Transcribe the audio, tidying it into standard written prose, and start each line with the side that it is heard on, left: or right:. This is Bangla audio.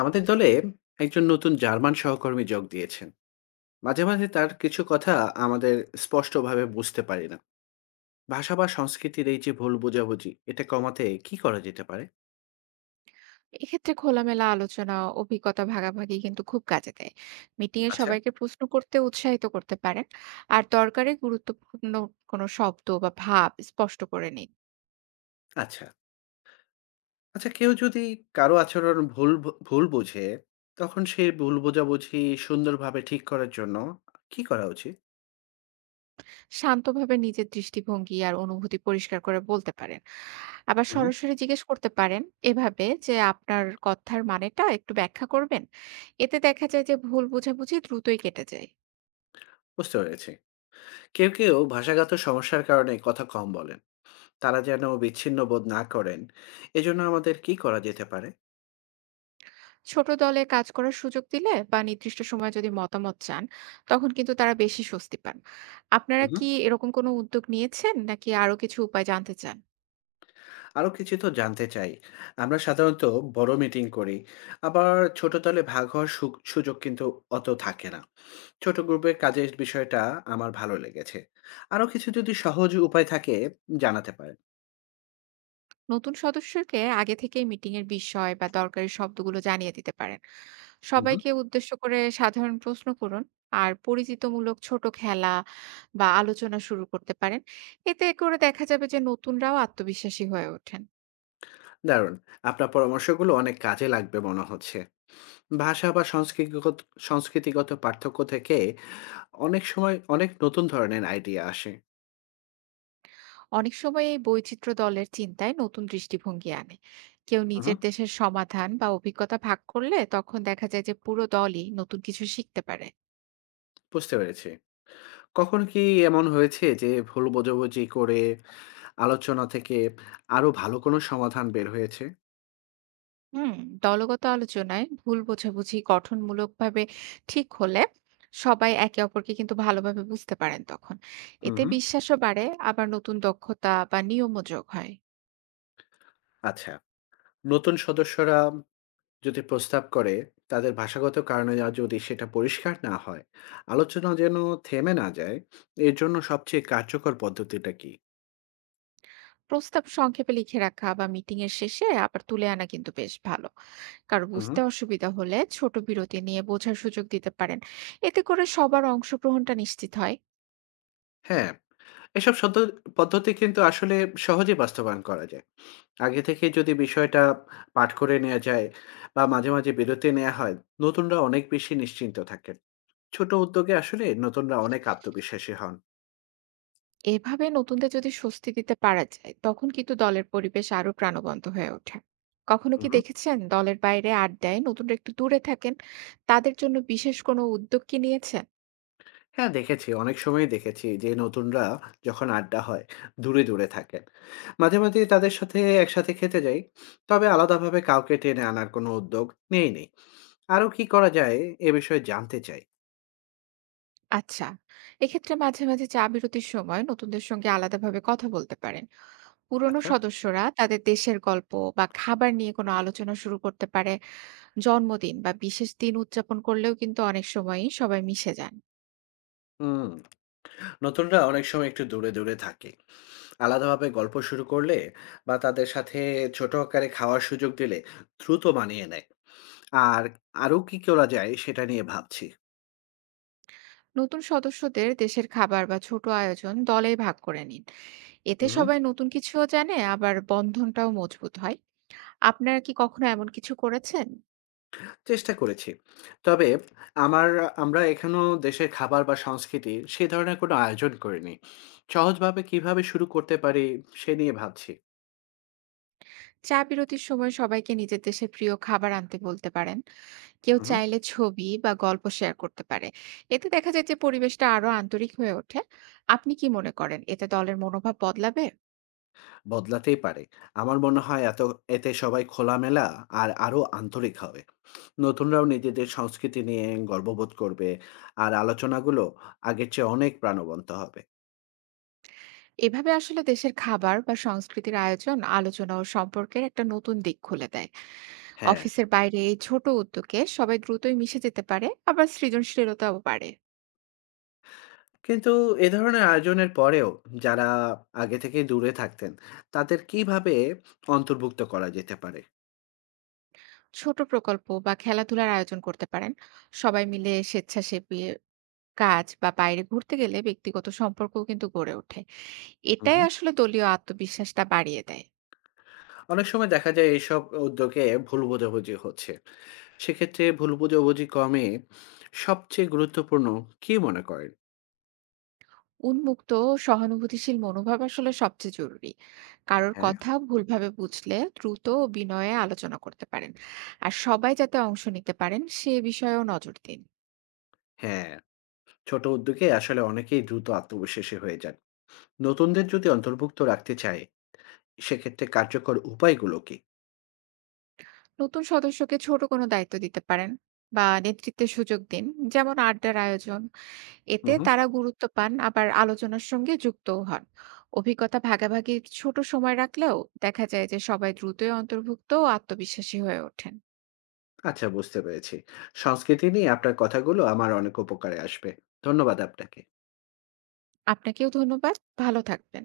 left: আমাদের দলে একজন নতুন জার্মান সহকর্মী যোগ দিয়েছেন। মাঝে মাঝে তার কিছু কথা আমাদের স্পষ্টভাবে বুঝতে পারি না। ভাষা বা সংস্কৃতির এই যে ভুল বোঝাবুঝি, এটা কমাতে কি করা যেতে পারে?
right: এক্ষেত্রে খোলামেলা আলোচনা, অভিজ্ঞতা ভাগাভাগি কিন্তু খুব কাজে দেয়। মিটিং এ
left: আচ্ছা।
right: সবাইকে প্রশ্ন করতে উৎসাহিত করতে পারেন। আর দরকারে গুরুত্বপূর্ণ কোনো শব্দ বা ভাব স্পষ্ট করে নিন।
left: আচ্ছা। আচ্ছা, কেউ যদি কারো আচরণ ভুল বোঝে, তখন সেই ভুল বোঝাবুঝি সুন্দরভাবে ঠিক করার জন্য কি করা উচিত?
right: শান্তভাবে নিজের দৃষ্টিভঙ্গি আর অনুভূতি পরিষ্কার করে বলতে পারেন। আবার
left: হুম।
right: সরাসরি জিজ্ঞেস করতে পারেন এভাবে যে আপনার কথার মানেটা একটু ব্যাখ্যা করবেন। এতে দেখা যায় যে ভুল বোঝাবুঝি দ্রুতই কেটে যায়।
left: বুঝতে পেরেছি। কেউ কেউ ভাষাগত সমস্যার কারণে কথা কম বলেন, তারা যেন বিচ্ছিন্ন বোধ না করেন, এজন্য আমাদের কি করা যেতে পারে?
right: ছোট দলে কাজ করার সুযোগ দিলে বা নির্দিষ্ট সময়ে যদি মতামত চান তখন কিন্তু তারা বেশি স্বস্তি পান। আপনারা কি এরকম কোনো উদ্যোগ নিয়েছেন নাকি আরো কিছু উপায় জানতে চান?
left: আরো কিছু তো জানতে চাই। আমরা সাধারণত বড় মিটিং করি। আবার ছোট দলে ভাগ হওয়ার সুযোগ কিন্তু অত থাকে না। ছোট গ্রুপে কাজের বিষয়টা আমার ভালো লেগেছে। আরো কিছু যদি সহজ উপায় থাকে জানাতে পারেন।
right: নতুন সদস্যকে আগে থেকেই মিটিং এর বিষয় বা দরকারি শব্দগুলো জানিয়ে দিতে পারেন,
left: হুম, হুম।
right: সবাইকে উদ্দেশ্য করে সাধারণ প্রশ্ন করুন, আর পরিচিতমূলক ছোট খেলা বা আলোচনা শুরু করতে পারেন। এতে করে দেখা যাবে যে নতুনরাও আত্মবিশ্বাসী হয়ে ওঠেন।
left: দারুণ! আপনার পরামর্শগুলো অনেক কাজে লাগবে মনে হচ্ছে। ভাষা বা সংস্কৃতিগত সংস্কৃতিগত পার্থক্য থেকে অনেক সময় অনেক নতুন ধরনের আইডিয়া আসে।
right: অনেক সময় এই বৈচিত্র্য দলের চিন্তায় নতুন দৃষ্টিভঙ্গি আনে। কেউ
left: হুম,
right: নিজের
left: হুম।
right: দেশের সমাধান বা অভিজ্ঞতা ভাগ করলে তখন দেখা যায় যে পুরো দলই নতুন কিছু শিখতে পারে।
left: বুঝতে পেরেছি। কখন কি এমন হয়েছে যে ভুল বোঝাবুঝি করে আলোচনা থেকে আরো ভালো কোনো সমাধান বের হয়েছে?
right: হুম। দলগত আলোচনায় ভুল বোঝাবুঝি গঠনমূলকভাবে ঠিক হলে সবাই একে অপরকে কিন্তু ভালোভাবে বুঝতে পারেন তখন।
left: হুম,
right: এতে
left: হুম।
right: বিশ্বাসও বাড়ে, আবার নতুন দক্ষতা বা নিয়মও যোগ হয়।
left: আচ্ছা, নতুন সদস্যরা যদি প্রস্তাব করে, তাদের ভাষাগত কারণে যদি সেটা পরিষ্কার না হয়, আলোচনা যেন থেমে না যায়, এর জন্য সবচেয়ে কার্যকর পদ্ধতিটা কি?
right: প্রস্তাব সংক্ষেপে লিখে রাখা বা মিটিং এর শেষে আবার তুলে আনা কিন্তু বেশ ভালো। কারো
left: হুম, হুম।
right: বুঝতে অসুবিধা হলে ছোট বিরতি নিয়ে বোঝার সুযোগ দিতে পারেন। এতে করে সবার অংশগ্রহণটা নিশ্চিত হয়।
left: হ্যাঁ, এসব সদ্য পদ্ধতি কিন্তু আসলে সহজে বাস্তবায়ন করা যায়। আগে থেকে যদি বিষয়টা পাঠ করে নেয়া যায় বা মাঝে, মাঝে বিরতি নেয়া হয়, নতুনরা অনেক বেশি নিশ্চিন্ত থাকেন। ছোট উদ্যোগে আসলে নতুনরা অনেক আত্মবিশ্বাসী হন।
right: এভাবে নতুনদের যদি স্বস্তি দিতে পারা যায় তখন কিন্তু দলের পরিবেশ আরো প্রাণবন্ত হয়ে ওঠে। কখনো
left: হুম,
right: কি
left: হুম।
right: দেখেছেন দলের বাইরে আড্ডায় নতুনরা একটু দূরে থাকেন? তাদের জন্য বিশেষ কোনো উদ্যোগ কি নিয়েছেন?
left: হ্যাঁ, দেখেছি। অনেক সময়ই দেখেছি যে নতুনরা, যখন আড্ডা হয়, দূরে, দূরে থাকেন। মাঝে, মাঝেই তাদের সাথে একসাথে খেতে যাই। তবে আলাদাভাবে কাউকে টেনে আনার কোনো উদ্যোগ নেইনি। আরো কি করা যায় এ বিষয়ে জানতে চাই।
right: আচ্ছা, এক্ষেত্রে মাঝে, মাঝে চা বিরতির সময় নতুনদের সঙ্গে আলাদাভাবে কথা বলতে পারেন। পুরনো
left: আচ্ছা।
right: সদস্যরা তাদের দেশের গল্প বা খাবার নিয়ে কোনো আলোচনা শুরু করতে পারে। জন্মদিন বা বিশেষ দিন উদযাপন করলেও কিন্তু অনেক সময়ই সবাই মিশে যান।
left: হুম। নতুনরা অনেক সময় একটু দূরে, দূরে থাকে। আলাদাভাবে গল্প শুরু করলে বা তাদের সাথে ছোট আকারে খাওয়ার সুযোগ দিলে দ্রুত মানিয়ে নেয়। আর আরো কি করা যায় সেটা নিয়ে ভাবছি।
right: নতুন সদস্যদের দেশের খাবার বা ছোট আয়োজন দলে ভাগ করে নিন। এতে
left: হুম।
right: সবাই নতুন কিছুও জানে, আবার বন্ধনটাও মজবুত হয়। আপনারা কি কখনো এমন কিছু করেছেন?
left: চেষ্টা করেছি। তবে আমার আমরা এখনো দেশের খাবার বা সংস্কৃতি, সে ধরনের কোনো আয়োজন করিনি। সহজভাবে কিভাবে শুরু করতে পারি সে নিয়ে ভাবছি।
right: চা বিরতির সময় সবাইকে নিজের দেশের প্রিয় খাবার আনতে বলতে পারেন। কেউ
left: হু, হুম।
right: চাইলে ছবি বা গল্প শেয়ার করতে পারে। এতে দেখা যায় যে পরিবেশটা আরো আন্তরিক হয়ে ওঠে। আপনি কি মনে করেন এতে দলের মনোভাব বদলাবে?
left: বদলাতেই পারে। আমার মনে হয় এতে সবাই খোলামেলা আর আরো আন্তরিক হবে। নতুনরাও নিজেদের সংস্কৃতি নিয়ে গর্ববোধ করবে আর আলোচনাগুলো আগের চেয়ে অনেক প্রাণবন্ত হবে।
right: এভাবে আসলে দেশের খাবার বা সংস্কৃতির আয়োজন, আলোচনা ও সম্পর্কের একটা নতুন দিক খুলে দেয়।
left: হ্যাঁ।
right: অফিসের বাইরে এই ছোট উদ্যোগে সবাই দ্রুতই মিশে যেতে পারে, আবার সৃজনশীলতাও বাড়ে।
left: কিন্তু এ ধরনের আয়োজনের পরেও যারা আগে থেকে দূরে থাকতেন, তাদের কিভাবে অন্তর্ভুক্ত করা যেতে পারে?
right: ছোট প্রকল্প বা খেলাধুলার আয়োজন করতে পারেন। সবাই মিলে স্বেচ্ছাসেবী কাজ বা বাইরে ঘুরতে গেলে ব্যক্তিগত সম্পর্কও কিন্তু গড়ে ওঠে।
left: হুম,
right: এটাই
left: হুম।
right: আসলে দলীয় আত্মবিশ্বাসটা বাড়িয়ে দেয়।
left: অনেক সময় দেখা যায় এইসব উদ্যোগে ভুল বোঝাবুঝি হচ্ছে। সেক্ষেত্রে ভুল বোঝাবুঝি কমে সবচেয়ে গুরুত্বপূর্ণ কি মনে করেন?
right: উন্মুক্ত ও সহানুভূতিশীল মনোভাব আসলে সবচেয়ে জরুরি। কারোর
left: হ্যাঁ।
right: কথা ভুলভাবে বুঝলে দ্রুত ও বিনয়ে আলোচনা করতে পারেন। আর সবাই যাতে অংশ নিতে পারেন সে বিষয়েও নজর দিন।
left: হ্যাঁ, ছোট উদ্যোগে আসলে অনেকেই দ্রুত আত্মবিশ্বাসী হয়ে যান। নতুনদের যদি অন্তর্ভুক্ত রাখতে চায়, সেক্ষেত্রে কার্যকর উপায়গুলো কি?
right: নতুন সদস্যকে ছোট কোনো দায়িত্ব দিতে পারেন বা নেতৃত্বের সুযোগ দিন, যেমন আড্ডার আয়োজন।
left: হুম,
right: এতে
left: হুম।
right: তারা গুরুত্ব পান, আবার আলোচনার সঙ্গে যুক্তও হন। অভিজ্ঞতা ভাগাভাগির ছোট সময় রাখলেও দেখা যায় যে সবাই দ্রুতই অন্তর্ভুক্ত ও আত্মবিশ্বাসী হয়ে ওঠেন।
left: আচ্ছা, বুঝতে পেরেছি। সংস্কৃতি নিয়ে আপনার কথাগুলো আমার অনেক উপকারে আসবে। ধন্যবাদ আপনাকে।
right: আপনাকেও ধন্যবাদ। ভালো থাকবেন।